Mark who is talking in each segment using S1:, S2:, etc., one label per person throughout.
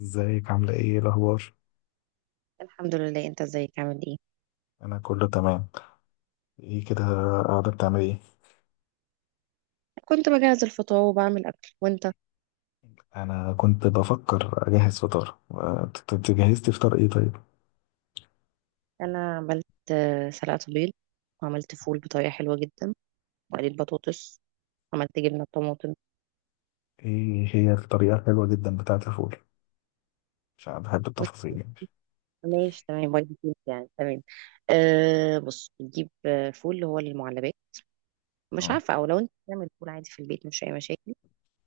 S1: ازيك عاملة إيه الأخبار؟
S2: الحمد لله، انت ازيك؟ عامل ايه؟
S1: أنا كله تمام، ايه كده، قاعدة بتعمل ايه؟
S2: كنت بجهز الفطار وبعمل اكل، وانت؟
S1: أنا كنت بفكر أجهز فطار، انت جهزتي فطار ايه طيب؟
S2: انا عملت سلقة بيض، وعملت فول بطريقة حلوة جدا، وقليت بطاطس، عملت جبنة طماطم.
S1: ايه هي الطريقة الحلوة جدا بتاعة الفول؟ عشان بحب
S2: بص،
S1: التفاصيل يعني.
S2: ماشي تمام وايت بيض يعني تمام. أه بص، بتجيب فول اللي هو المعلبات، مش
S1: اه،
S2: عارفة، او لو انت بتعمل فول عادي في البيت مش اي مشاكل.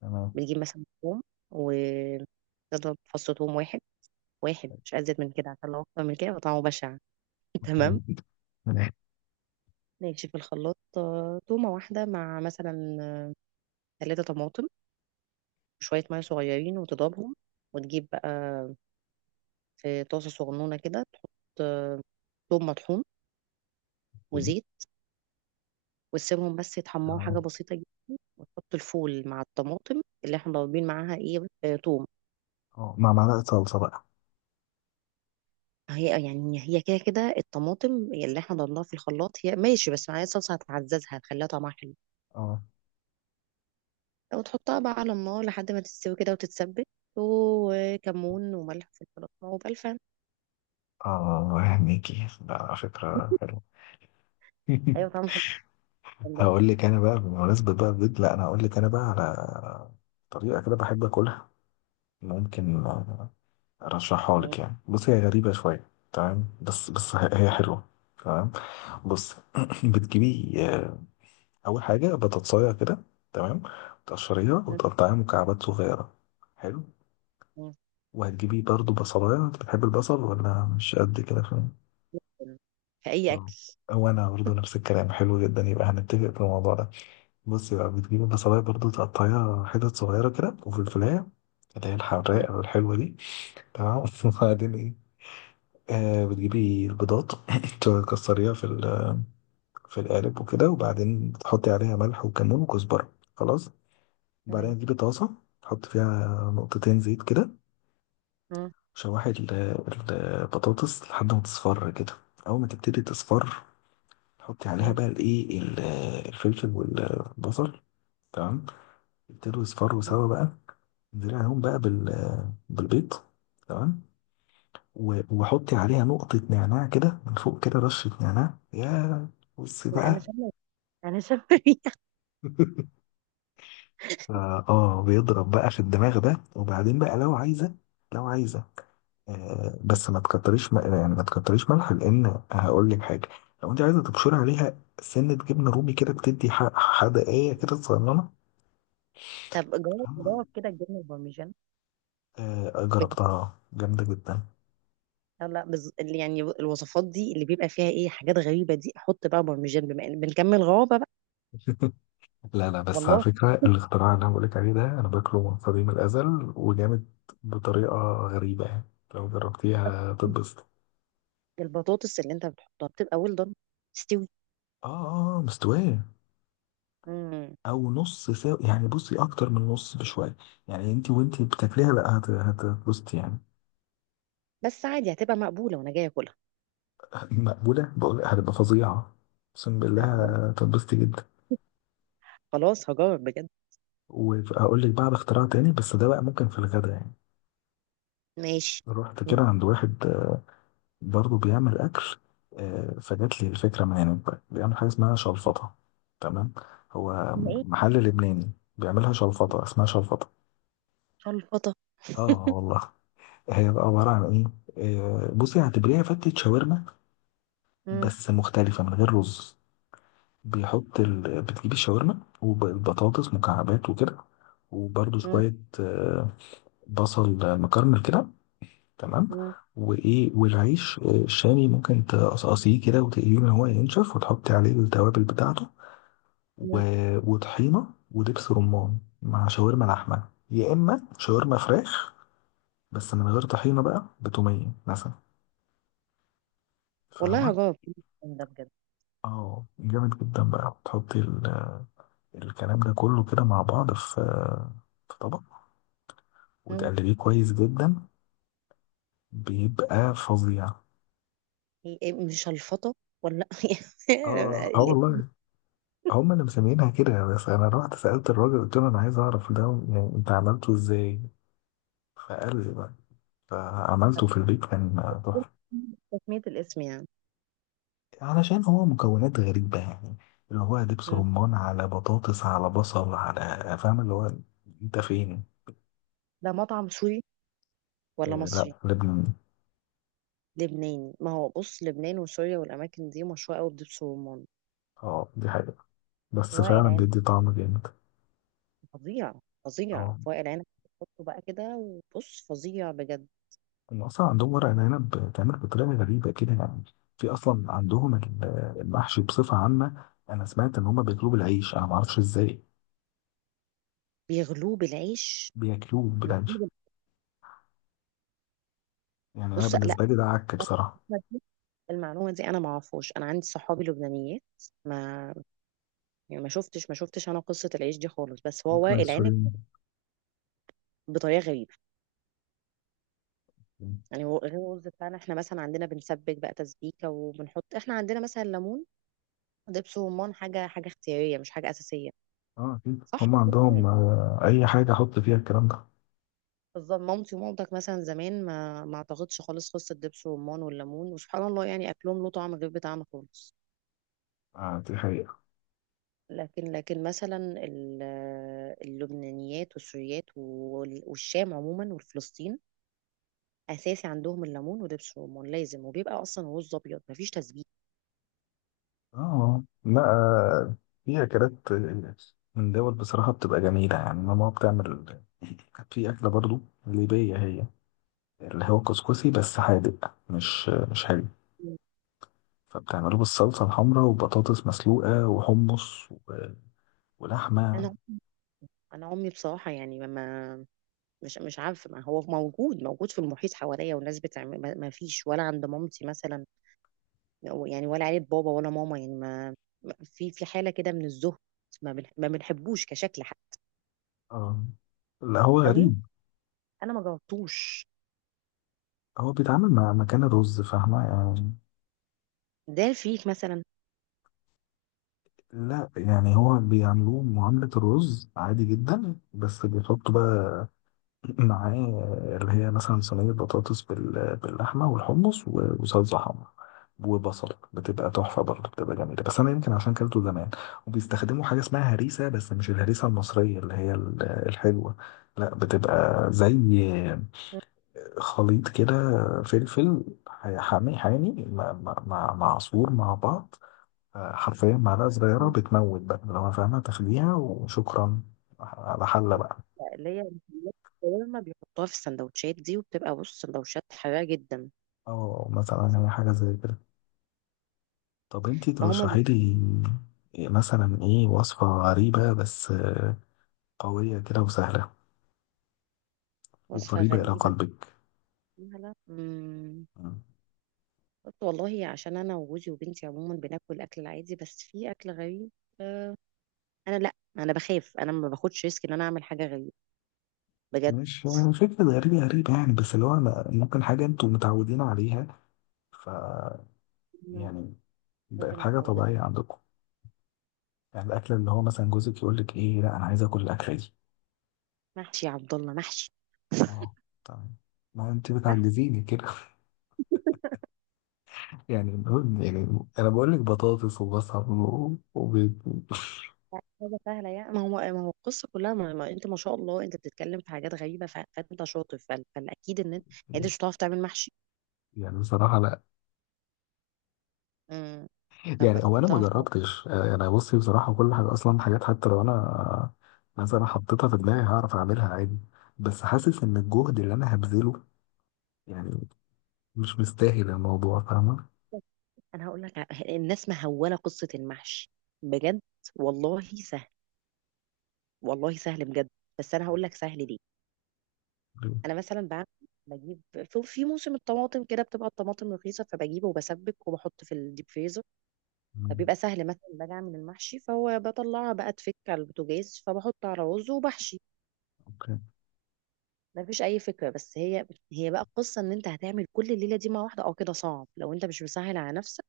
S1: تمام.
S2: بتجيب مثلا توم، وتضرب فص توم واحد، واحد مش ازيد من كده عشان لو اكتر من كده يبقى طعمه بشع. تمام.
S1: تمام.
S2: ماشي في الخلاط تومة واحدة مع مثلا ثلاثة طماطم وشوية مية صغيرين، وتضربهم. وتجيب بقى في طاسة صغنونة كده تحط آه، ثوم مطحون وزيت، وتسيبهم بس يتحمروا حاجة بسيطة جدا، وتحط الفول مع الطماطم اللي احنا ضاربين معاها ايه توم.
S1: اه، مع معلقة صلصة بقى.
S2: هي يعني هي كده كده، الطماطم اللي احنا ضربناها في الخلاط هي ماشي، بس معايا صلصة هتعززها هتخليها طعمها حلو.
S1: اه
S2: وتحطها بقى على النار لحد ما تستوي كده وتتسبك، وكمون وملح في الفلفل وبألفان.
S1: اه، هنيكي ده فكرة حلوة.
S2: ايوه طعمها حلو والله.
S1: هقول لك أنا بقى، بمناسبة بقى البيض، لا أنا هقول لك أنا بقى على طريقة كده بحب أكلها، ممكن رشحها لك يعني. بصي، هي غريبة شوية، تمام، بس هي حلوة. تمام، بص. بتجيبي أول حاجة بتتصايع كده، تمام، تقشريها وتقطعيها مكعبات صغيرة، حلو.
S2: تمام.
S1: وهتجيبي برضو بصلاية، انت بتحب البصل ولا مش قد كده؟ فاهم،
S2: في اي
S1: طب
S2: اكل.
S1: وانا برضو نفس الكلام، حلو جدا، يبقى هنتفق في الموضوع ده. بصي بقى، بتجيبي بصلاية برضو تقطعيها حتت صغيرة كده، وفلفلاية اللي هي
S2: مم.
S1: الحراقة والحلوة دي، تمام. وبعدين ايه، آه بتجيبي البيضات، تكسريها في في القالب وكده، وبعدين تحطي عليها ملح وكمون وكزبرة خلاص، وبعدين
S2: تمام.
S1: تجيبي طاسة تحط فيها نقطتين زيت كده،
S2: مم.
S1: شوحي البطاطس لحد ما تصفر كده، أول ما تبتدي تصفر تحطي عليها
S2: مم.
S1: بقى الفلفل والبصل، تمام، يبتدوا يصفروا
S2: مم.
S1: سوا بقى، انزلي عليهم بقى بالبيض، تمام، وحطي عليها نقطة نعناع كده من فوق، كده رشة نعناع، يا بصي
S2: لا، انا
S1: بقى.
S2: شامه، انا شامه ريحة.
S1: اه، بيضرب بقى في الدماغ ده، وبعدين بقى لو عايزة، لو عايزة بس ما تكتريش، يعني ما تكتريش ملح لأن هقول لك حاجة، لو أنت عايزة تبشري عليها سنة جبنة رومي كده بتدي حدقية كده صغننة.
S2: طب جوه جوه كده الجبنه البارميجان؟
S1: آه،
S2: بجد.
S1: جربتها جامدة جدا.
S2: لا لا، اللي يعني الوصفات دي اللي بيبقى فيها ايه حاجات غريبه دي، احط بقى بارميجان بما ان بنكمل غرابه بقى.
S1: لا لا، بس على
S2: والله.
S1: فكرة الاختراع اللي أنا بقولك عليه ده أنا باكله من قديم الأزل وجامد، بطريقة غريبة يعني، لو جربتيها هتتبسط.
S2: البطاطس اللي انت بتحطها بتبقى ويل دون، تستوي.
S1: آه آه، مستوية.
S2: مم.
S1: أو نص سوا يعني، بصي، أكتر من نص بشوية يعني، أنت وأنت بتاكليها لا، هتتبسطي يعني.
S2: بس عادي هتبقى مقبوله وانا جايه اكلها.
S1: مقبولة؟ بقول هتبقى فظيعة، أقسم بالله،
S2: والله.
S1: هتتبسطي جدا.
S2: خلاص هجرب بجد.
S1: وهقول لك بعد اختراع تاني، بس ده بقى ممكن في الغدا يعني.
S2: ماشي.
S1: رحت كده
S2: مم.
S1: عند واحد برضه بيعمل أكل، فجات لي الفكرة من هناك، بيعمل حاجة اسمها شلفطة، تمام، هو
S2: ايه؟
S1: محل لبناني، بيعملها شلفطة، اسمها شلفطة.
S2: شلفطه.
S1: اه والله، هي بقى عبارة عن ايه، بصي، هتبريها فتة شاورما
S2: مم.
S1: بس مختلفة، من غير رز. بتجيب الشاورما والبطاطس مكعبات وكده، وبرضه
S2: مم.
S1: شوية، آه، بصل مكرمل كده، تمام،
S2: مم.
S1: وايه، والعيش الشامي، ممكن تقصقصيه كده وتقليه ان هو ينشف وتحطي عليه التوابل بتاعته، و...
S2: مم.
S1: وطحينه ودبس رمان مع شاورما لحمه يا اما شاورما فراخ، بس من غير طحينه بقى، بتوميه مثلا،
S2: والله
S1: فاهمه.
S2: هجرب ده بجد.
S1: اه، جامد جدا بقى، تحطي الكلام ده كله كده مع بعض في طبق، وتقلبيه كويس جدا، بيبقى فظيع.
S2: إيه، إيه، مش الفطة ولا يعني
S1: اه اه
S2: الاسم؟
S1: والله، هم اللي مسمينها كده، بس انا رحت سألت الراجل، قلت له انا عايز اعرف ده، يعني انت عملته ازاي؟ فقال لي بقى، فعملته في البيت كان تحفة.
S2: تسمية الاسم يعني.
S1: علشان هو مكونات غريبة يعني، اللي هو دبس
S2: مم.
S1: رمان على بطاطس على بصل على، فاهم اللي هو. انت فين؟
S2: ده مطعم سوري ولا
S1: آه، لا
S2: مصري؟
S1: لبنان.
S2: لبناني. ما هو بص، لبنان وسوريا والأماكن دي مشهورة قوي بدبس الرمان.
S1: اه دي حقيقة، بس
S2: وائل
S1: فعلا
S2: عنب
S1: بيدي طعم جامد.
S2: فظيع، فظيع
S1: اه،
S2: في وائل عنب. تحطه بقى كده وبص فظيع بجد.
S1: هم اصلا عندهم ورق العنب بتعمل بطريقة غريبة كده يعني. في اصلا عندهم المحشي بصفة عامة، انا سمعت ان هم بيطلبوا العيش، انا ما اعرفش ازاي
S2: بيغلوه بالعيش.
S1: بياكلوه بالعنف،
S2: بيغلوه بال-
S1: يعني انا
S2: بص لا،
S1: بالنسبه لي ده عك بصراحه.
S2: المعلومة دي أنا ما أعرفهاش. أنا عندي صحابي لبنانيات، ما يعني، ما شفتش ما شفتش أنا قصة العيش دي خالص، بس هو
S1: ممكن
S2: وائل عنب
S1: السوريين.
S2: بطريقة غريبة. غير الرز بتاعنا احنا مثلا، عندنا بنسبك بقى تسبيكه، وبنحط احنا عندنا مثلا ليمون، دبس رمان. حاجه حاجه اختياريه مش حاجه اساسيه،
S1: اه، اكيد
S2: صح
S1: هم
S2: كده؟
S1: عندهم اي حاجه احط فيها الكلام ده.
S2: بالظبط، مامتي ومامتك مثلا زمان ما اعتقدش خالص قصه دبس رمان والليمون، وسبحان الله يعني اكلهم له طعم غير بتاعنا خالص.
S1: آه، دي حقيقه.
S2: لكن مثلا اللبنانيات والسوريات والشام عموما والفلسطين، اساسي عندهم الليمون ودبس الرمان لازم، وبيبقى اصلا رز ابيض مفيش تسبيك.
S1: اه، لا، في اكلات، من دول بصراحه بتبقى جميله يعني. ماما بتعمل في اكله برضو ليبيه، هي اللي هو كسكسي، بس حادق مش حلو، فبتعمله بالصلصه الحمراء وبطاطس مسلوقه وحمص ولحمه.
S2: انا انا امي بصراحه يعني ما، مش عارفة. ما هو موجود موجود في المحيط حواليا والناس بتعمل، ما فيش ولا عند مامتي مثلا. يعني ولا عيلة بابا ولا ماما يعني ما، في في حالة كده من الزهد، ما بنحبوش كشكل حتى.
S1: اه، لا هو
S2: او يمكن
S1: غريب،
S2: انا ما جربتوش،
S1: هو بيتعامل مع مكان الرز، فاهمة يعني.
S2: ده فيك مثلا.
S1: لا يعني، هو بيعملوه معاملة الرز عادي جدا، بس بيحطوا بقى معاه، اللي هي مثلا صينية بطاطس باللحمة والحمص وصلصة حمرا وبصل، بتبقى تحفة برضه، بتبقى جميلة، بس أنا يمكن عشان كلته زمان. وبيستخدموا حاجة اسمها هريسة، بس مش الهريسة المصرية اللي هي الحلوة، لا بتبقى زي خليط كده، فلفل حامي حامي مع عصفور مع بعض، آه، حرفيا معلقة صغيرة بتموت بقى لو أنا فاهمها، تاخديها وشكرا على حلة بقى.
S2: اللي هي الشاورما بيحطوها في السندوتشات دي، وبتبقى بص سندوتشات حراقة جدا.
S1: أو مثلا هي حاجة زي كده. طب انتي
S2: ما هما بي-
S1: ترشحي لي مثلا ايه وصفة غريبة، بس قوية كده وسهلة
S2: وصفة
S1: وقريبة إلى
S2: غريبة
S1: قلبك.
S2: فيها، لا. مم.
S1: مم.
S2: قلت والله، عشان أنا وجوزي وبنتي عموما بناكل الأكل العادي، بس في أكل غريب. آه، لا، انا بخاف. انا ما باخدش ريسك ان انا اعمل حاجه غريبه، بجد.
S1: مش فكرة غريبة غريبة يعني، بس اللي هو أنا- ممكن حاجة انتوا متعودين عليها، ف
S2: أنا.
S1: يعني،
S2: حاجه
S1: بقت حاجة
S2: متعوده.
S1: طبيعية عندكم يعني، الأكل اللي هو مثلا جوزك يقول لك ايه، لا أنا عايز آكل الأكلة دي.
S2: محشي يا عبد الله، محشي.
S1: اه تمام، ما انت
S2: محشي.
S1: بتعجزيني كده. يعني المهم، يعني انا بقول لك بطاطس وبصل وبيض.
S2: حاجه سهله يعني. ما هو القصه كلها ما, ما انت ما شاء الله انت بتتكلم في حاجات غريبه، فانت شاطر، فالاكيد ان انت يعني انت مش بتعرف تعمل محشي.
S1: يعني بصراحه لا.
S2: امم. طب
S1: يعني هو، انا ما
S2: بتعرف تعمل؟
S1: جربتش، انا بصي بصراحه، كل حاجه اصلا حاجات، حتى لو انا مثلا حطيتها في دماغي هعرف اعملها عادي، بس حاسس ان الجهد اللي انا هبذله يعني مش مستاهل الموضوع، فاهمه.
S2: انا هقول لك، الناس مهوله قصه المحشي، بجد. والله سهل، والله سهل بجد. بس انا هقول لك سهل ليه. انا مثلا بعمل، بجيب في موسم الطماطم كده بتبقى الطماطم رخيصه، فبجيبه وبسبك وبحط في الديب فريزر.
S1: مم.
S2: فبيبقى سهل، مثلا باجي اعمل المحشي فهو بطلعها بقى تفك على البوتاجاز، فبحط على رز وبحشي.
S1: اوكي.
S2: ما فيش اي فكره. بس هي بقى القصه ان انت هتعمل كل الليله دي مع واحده، اه كده صعب لو انت مش مسهل على نفسك.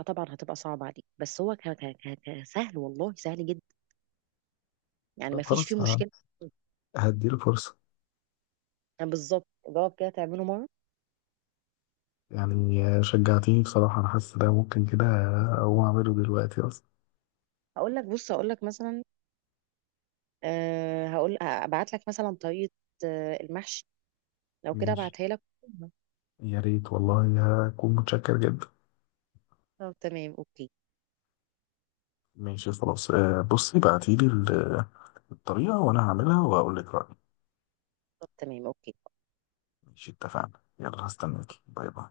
S2: اه طبعا هتبقى صعب عليك، بس هو سهل والله سهل جدا، يعني
S1: طب
S2: ما فيش
S1: خلاص،
S2: فيه
S1: ه-
S2: مشكله.
S1: هديله فرصه.
S2: يعني بالظبط جواب كده تعمله مره.
S1: يعني شجعتيني بصراحه، انا حاسس ده ممكن كده اقوم اعمله دلوقتي اصلا.
S2: هقول لك، بص، هقول لك مثلا، أه هقول ابعت لك مثلا طريقة المحشي، لو كده
S1: ماشي،
S2: ابعتها لك.
S1: يا ريت والله، هكون متشكر جدا.
S2: طب تمام، اوكي.
S1: ماشي خلاص، بصي بعتيلي الطريقة وأنا هعملها وأقول لك رأيي.
S2: طب تمام، اوكي.
S1: ماشي اتفقنا، يلا هستناكي، باي باي.